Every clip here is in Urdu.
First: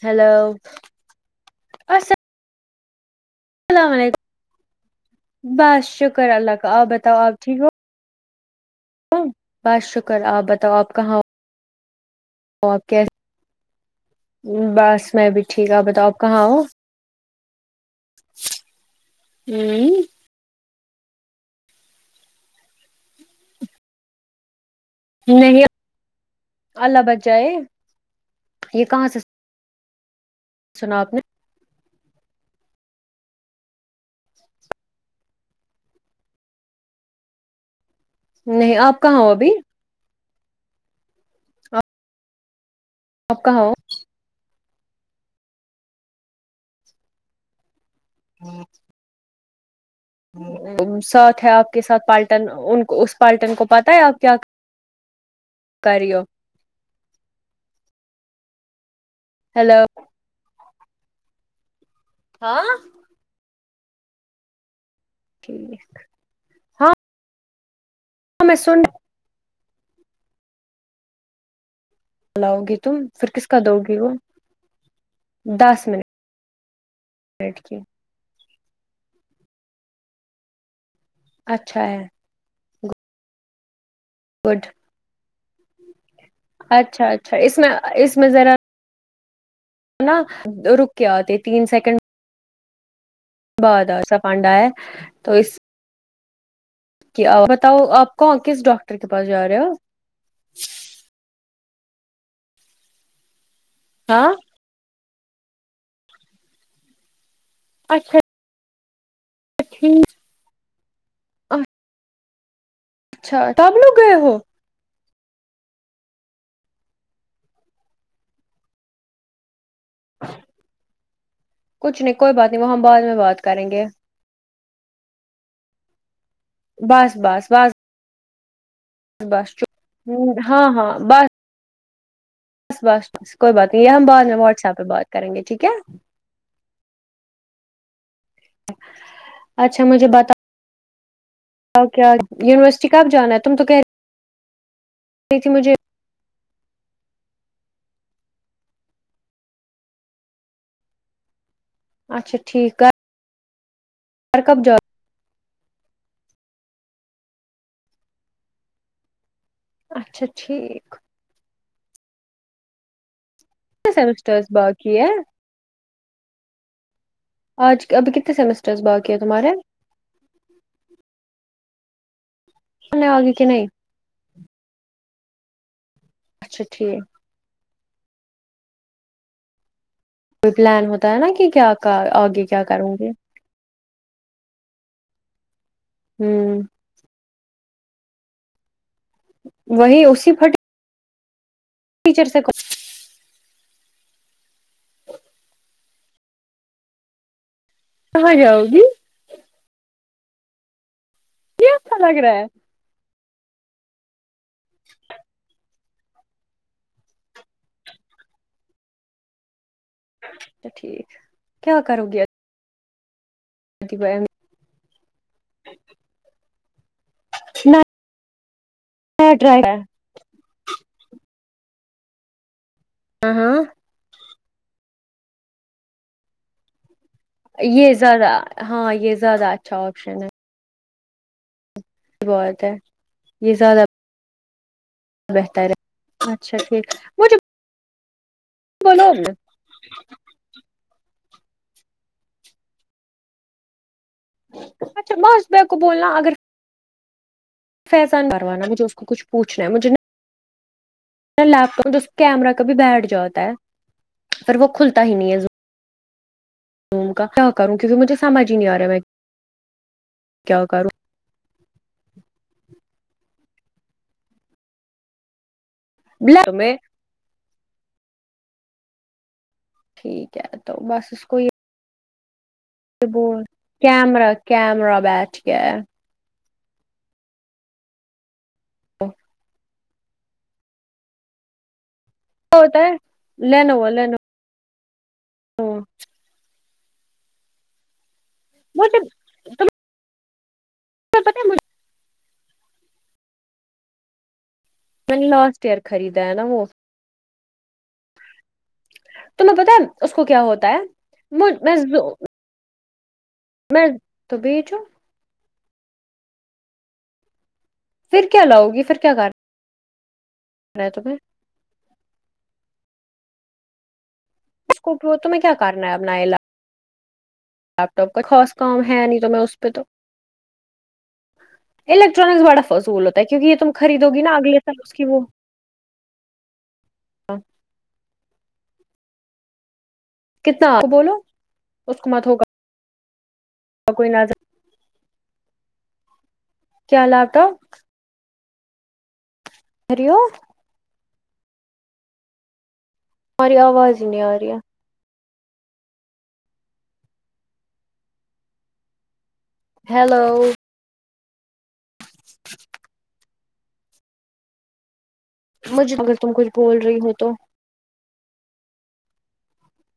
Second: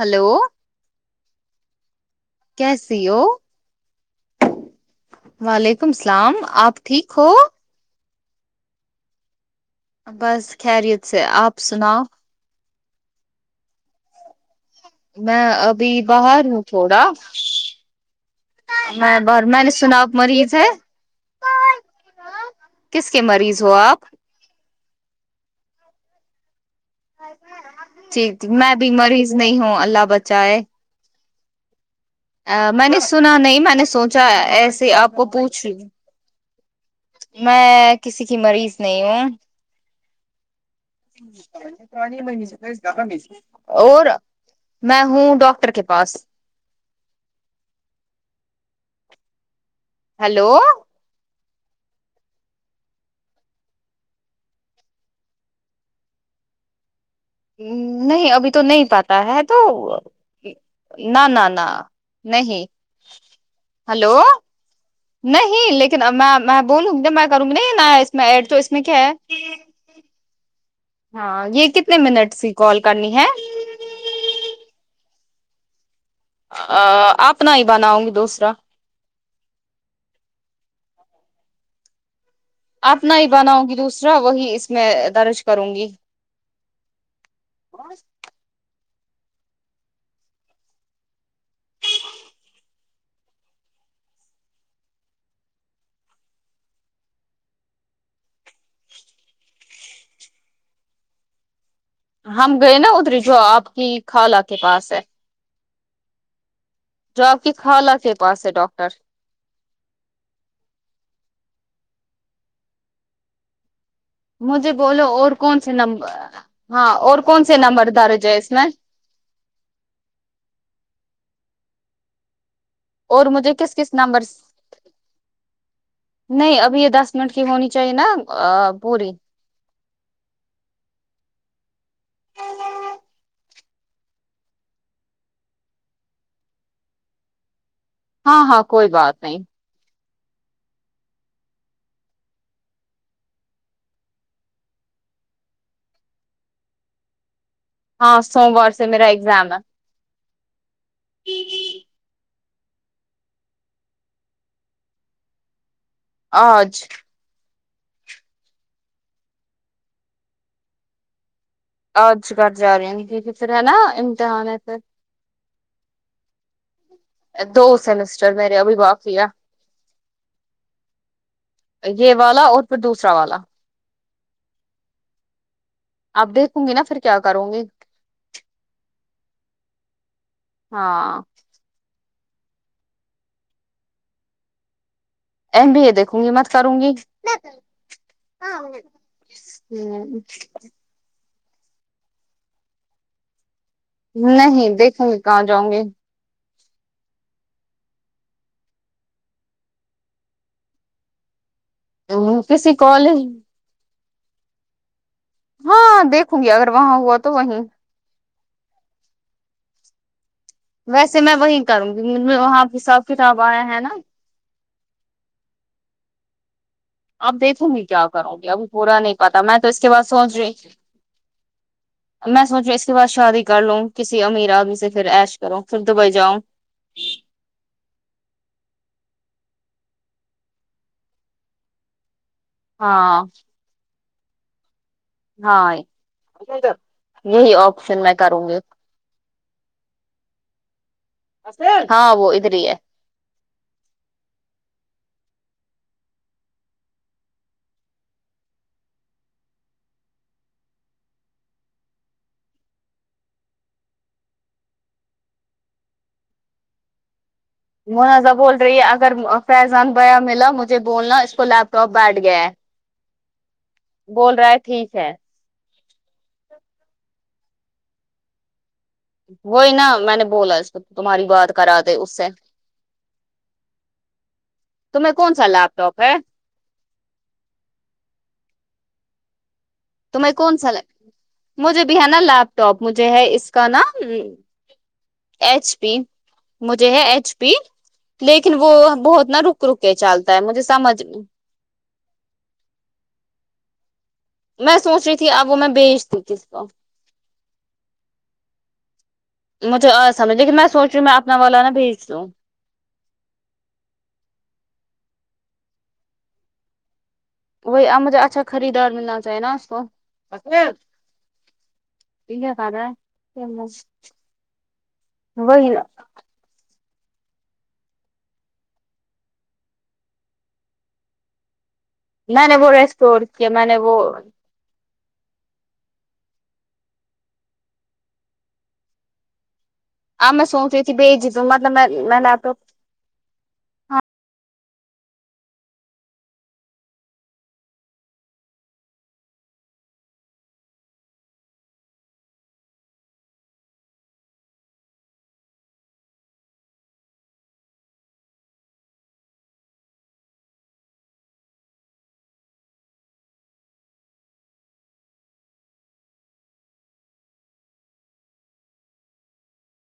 ہلو ہیلو اسلا کیسی ہو وعلیکم بس شکر السلام اللہ کا آپ ٹھیک بتاؤ ہو آپ ٹھیک بس شکر آپ بس خیریت سے ہے آپ سناؤ تو آپ کہ بس میں بھی ٹھیک آپ بتاؤ آپ کہاں ہو اڈا میں بر میں نے ہ سنا اب مریض ہے کس کی مریض ہو آپ نہیں اللہ بچائے ٹھیک میں یہ بھی کہاں سے مریض نہیں ہوں اللہ بچائے سنا آپ نے میں نے سنا نہیں میں نے سوچا ایسے آپ کو پوچھ لوں میں کسی کی مریض آپ نہیں کہاں ہو ہوں ابھی آپ کہاں ہو اور میں ہوں ڈاکٹر کے پاس ہوں ہیلو ہوں لیکن ساتھ ہے آپ کے ساتھ پالٹن ان کو اس پالٹن کو پتا ہے آپ کیا کر رہی ہو نہیں ابھی تو نہیں پتہ ہے تو ہیلو نہ نہ نہ ہاں نہیں ہلو نہیں ٹھیک. لیکن اب میں میں ہاں بولوں گی میں کروں گی نیا اس میں ایڈ تو اس میں کیا ہے ہاں یہ کتنے منٹ سے لاؤ گی کال تم کرنی ہے [unintelligible] دس منٹ ا ا اب نہی کی بناؤ گی دوسرا اچھا ہے اپنا ہی بناؤں گی دوسرا وہی گڈ اس میں درج کروں گی اچھا اچھا اس میں اس میں ذرا نہ رکے اتی تین سیکنڈ بڑا سا پانڈا ہے تو اس کیا بتاؤ آپ کوں کس ڈاکٹر کے پاس جا رہے اپ ہم گئے نا ادری جو آپ کی ہاں خالہ کے پاس ہے جو آپ کی خالہ کے اچھا پاس ہے ڈاکٹر [unintelligible] اچھا تب لوگ گئے ہو مجھے بولو اور کون سے نمبر ہاں اور کون سے نمبر درج ہیں اس میں کچھ نہیں کوئی بات نہیں وہ ہم بعد میں بات کریں گے نمبرز نہیں ابھی یہ دس بس منٹ کی بس ہونی بس چاہیے نا پوری بس چپ ہاں ہاں بس بس کوئی بات نہیں یہ ہم بعد میں واٹس ایپ پہ بات کریں گے ٹھیک ہے ہاں ہاں کوئی بات نہیں اچھا مجھے بتا اور کیا یونیورسٹی کب جانا ہے تم تو کہہ رہی تھی مجھے ہاں سوموار سے میرا ایگزام ہے اچھا ٹھیک آپ باہر کب آج اچھا ٹھیک آج کر جا رہی ہیں کیونکہ پھر ہے نا کتنے سیمسٹرس امتحان ہے پھر باقی ہے دو آج ابھی سیمسٹر کتنے میرے ابھی سیمسٹرس باقی ہے تمہارے یہ والا اور پھر دوسرا اگے والا کہ نہیں آپ اچھا دیکھوں گی نا پھر ٹھیک کیا کروں گی کوئی پلان ہوتا ہے ہاں نا کہ کیا آگے کیا کروں گی ایم بی اے دیکھوں گی مت ہوں کروں گی وہی اسی پھٹ [unintelligible] ٹیچر سے کچ نہیں دیکھوں گے کہاں جاؤں گے کہا جاؤ گی یہ اچھا ا لگ رہا ہے کسی کالج ہاں دیکھوں گی اگر وہاں ہوا تو وہیں اچھا ٹھیک ویسے میں وہی کیا کروں گی کرو مج وہاں حساب کتاب آیا ہے نا آب دیکھو گی کیا کرو گی ابھی پورا نہیں نیا پتا میں ٹرائی تو اس کے ہاں بعس سوچ رہی میں سوچ رہی اس کے بعد شادی کر ہاں لوں کسی امیر آدمی سے پھر ایش کرو پھر دبئی جاؤں یہ زیادہ ہاں یہ زیادہ اچھا آپشن ہے بہت ہے ہاں یہ زیادہ بہتر ہے ہاں اچھا ٹھیک مجھے یہی آپشن میں کروں گی [unintelligible] عقیل ہاں وہ ادھر ہی ہے اچھا میں اس ب کو بولنا اگر فیضان پروانہ مجھے اس کو کچھ پوچھنا ہے مجھے نہ لیپ ٹاپ کیمرہ کبھی بیٹھ جاتا ہے پھر وہ کھلتا ہی نہیں ہے ان کا کیا کروں کیونکہ مجھے منازا سمجھ بول ہی نہیں رہی آ ہے رہا میں اگر فیضان بھیا ملا کیا مجھے بولنا اس کو لپ ٹوپ بیٹھ گیا بول رہا ہے ٹھیک ہے لا بے [unintelligible] وہی نا میں نے ٹھیک بولا ہے اس تو کو تمہاری بات کرا دے اس سے وہ کیمرہ کیمرہ بیٹھ کے میں [unintelligible] تمہیں کون سا لگ مجھے بھی نا لاپ ٹاپ مجھے ہے اس کا لینوو نام لینوو ایچ پی مجھے ہے ایچ پی لیکن وہ بہت نا رک رک کے چلتا ہے مجھے سمجھ تو پتہ مج میں سوچ رہی نے تھی اب وہ لاسٹ میں ایئر بیج دو خریدا ہے کس نا کہ وہ تمہیں پتا ہے مجھے اور اس کو سمجھ کیا لیکن ہوتا میں ہے سوچ رہیوں میں اپنا والا نا بھیج لوں میں تو بیچو وہی اب مجھے پھر اچھا کیا لاؤ گی خریدار پھر کیا ملنا چاہیے کرنا نا اس کو ہے تمہیں یہ کیا کر رہا ہے [unintelligible] کٹھو تمہیں کیا وہی نا کرنا ہے اب نلا لیپ ٹاپ کا خاص کام ہے نہیں تو میں اس پہ تو الیکٹرانکس میں نے بڑا وہ فضول ہوتا ریسٹور ہے کیونکہ کیا یہ میں تم نے وہ خریدو گی نا اگلے سال اس کی وہ اب میں کتنا سوچی کہ بولو بیج دوں مطلب میں میں لپ ٹاپ اور کوئی نظ کیا لاپ ٹاپ ہری و ہماری آواز ہی نہیں آرہی ہے ہیلو مجھ اگر تم کچھ بول رہی ہو تو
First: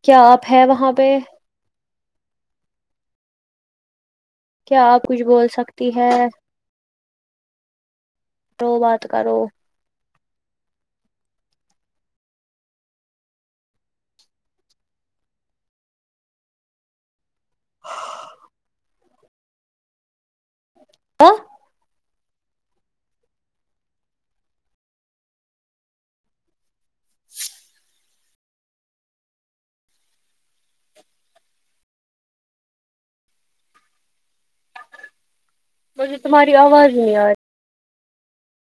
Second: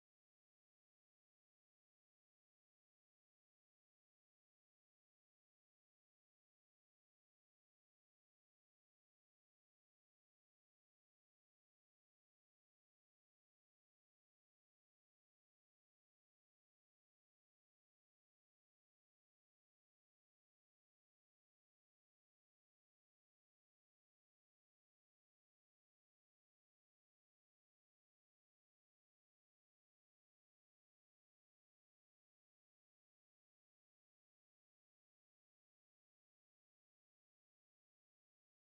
کیا آپ ہیں وہاں پہ کیا آپ کچھ بول سکتی ہے تو بات کرو آ مجھے تمہاری آواز ہی نہیں آ رہی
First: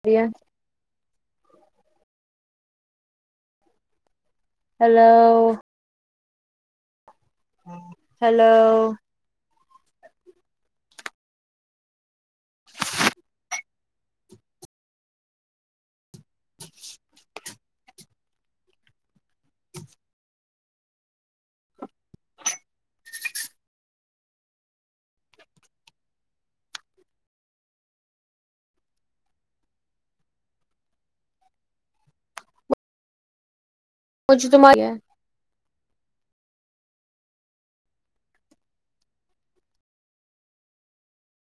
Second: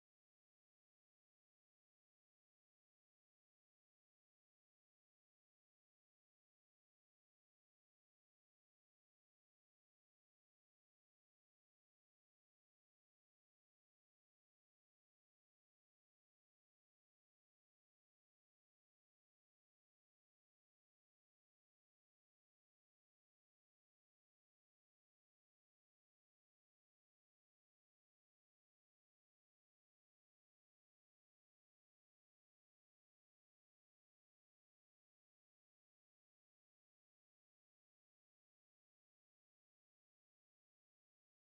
دیا ہیلو ہیلو مجھ تماری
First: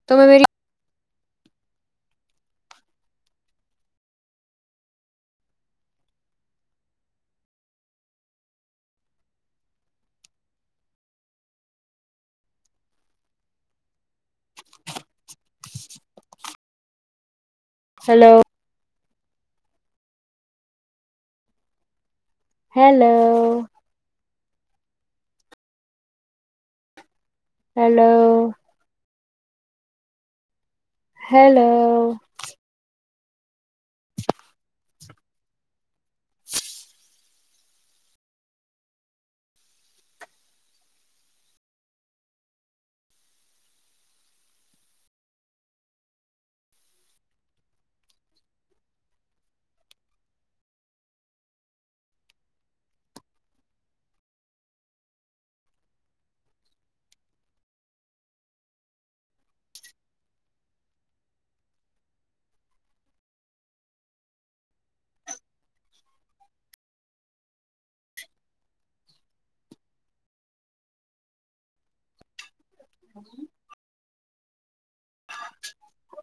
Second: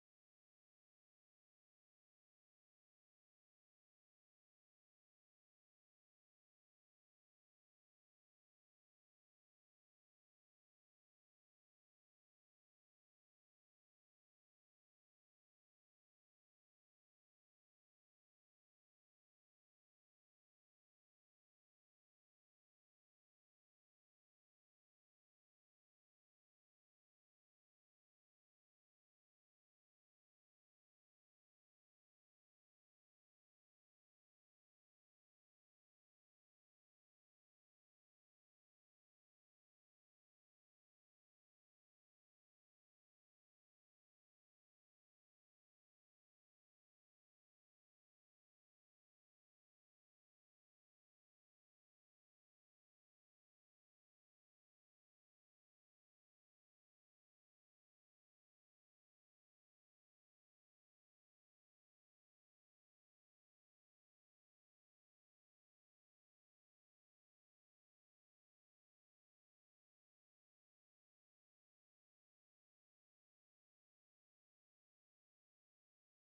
تمہیں میری ہیلو ہیلو ہیلو ہیلو [unintelligible]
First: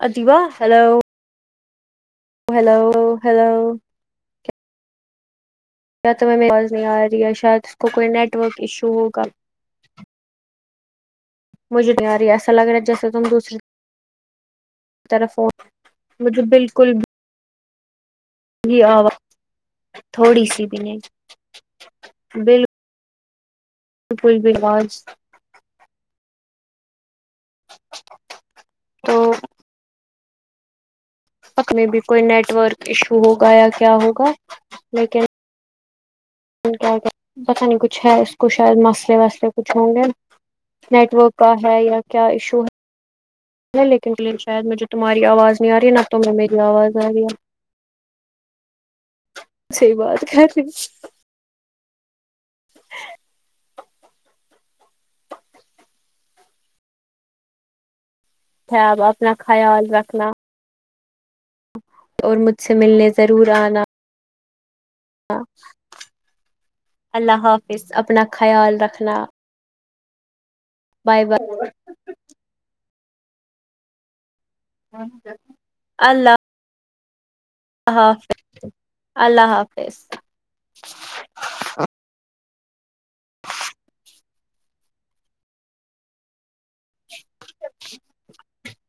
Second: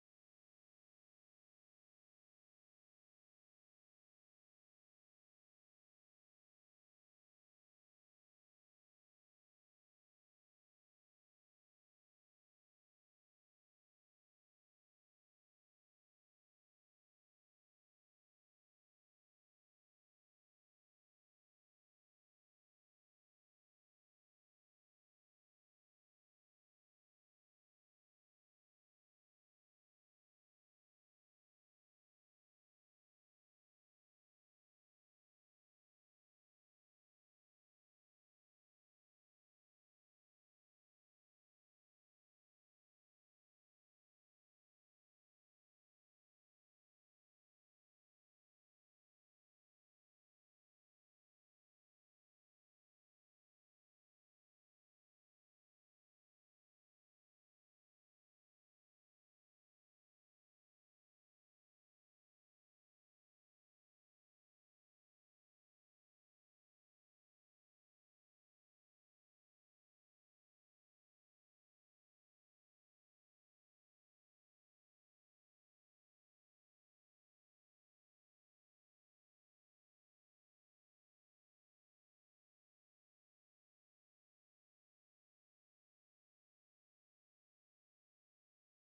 ادیبہ ہیلو ہیلو ہیلو کیا تمہیں میری آواز نہیں آ رہی ہے شاید اس کوئی نیٹ ورک ایشو ہوگا مجھے نہیں اری ہے ایسا لگ رہا جسے تم دوسریے طرف ہو مجھے بالکل میری آواز تھوڑی سی بھی نہیں بال لکل بھی اواز تو تک میں بھی کوئی نیٹ ورک ایشو ہوگا یا کیا ہوگا لیکن کیا کہ پتا نہیں کچھ ہے اس کو شاید مسئلے وسلے کچھ ہوں گے نیٹ ورک کا ہے یا کیا ایشو ہے نہیں لکین کلین شاید مجھے تمہاری آواز نہیں آ رہی نہ تمہیں میری آواز آ رہی ہے صحیح بات کری ہ تو آپ اپنا خیال رکھنا اور مجھ سے ملنے ضرور آنا اللہ حافظ اپنا خیال رکھنا بائے بائے اللہ اللہ حافظ اللہ حافظ [inaudible]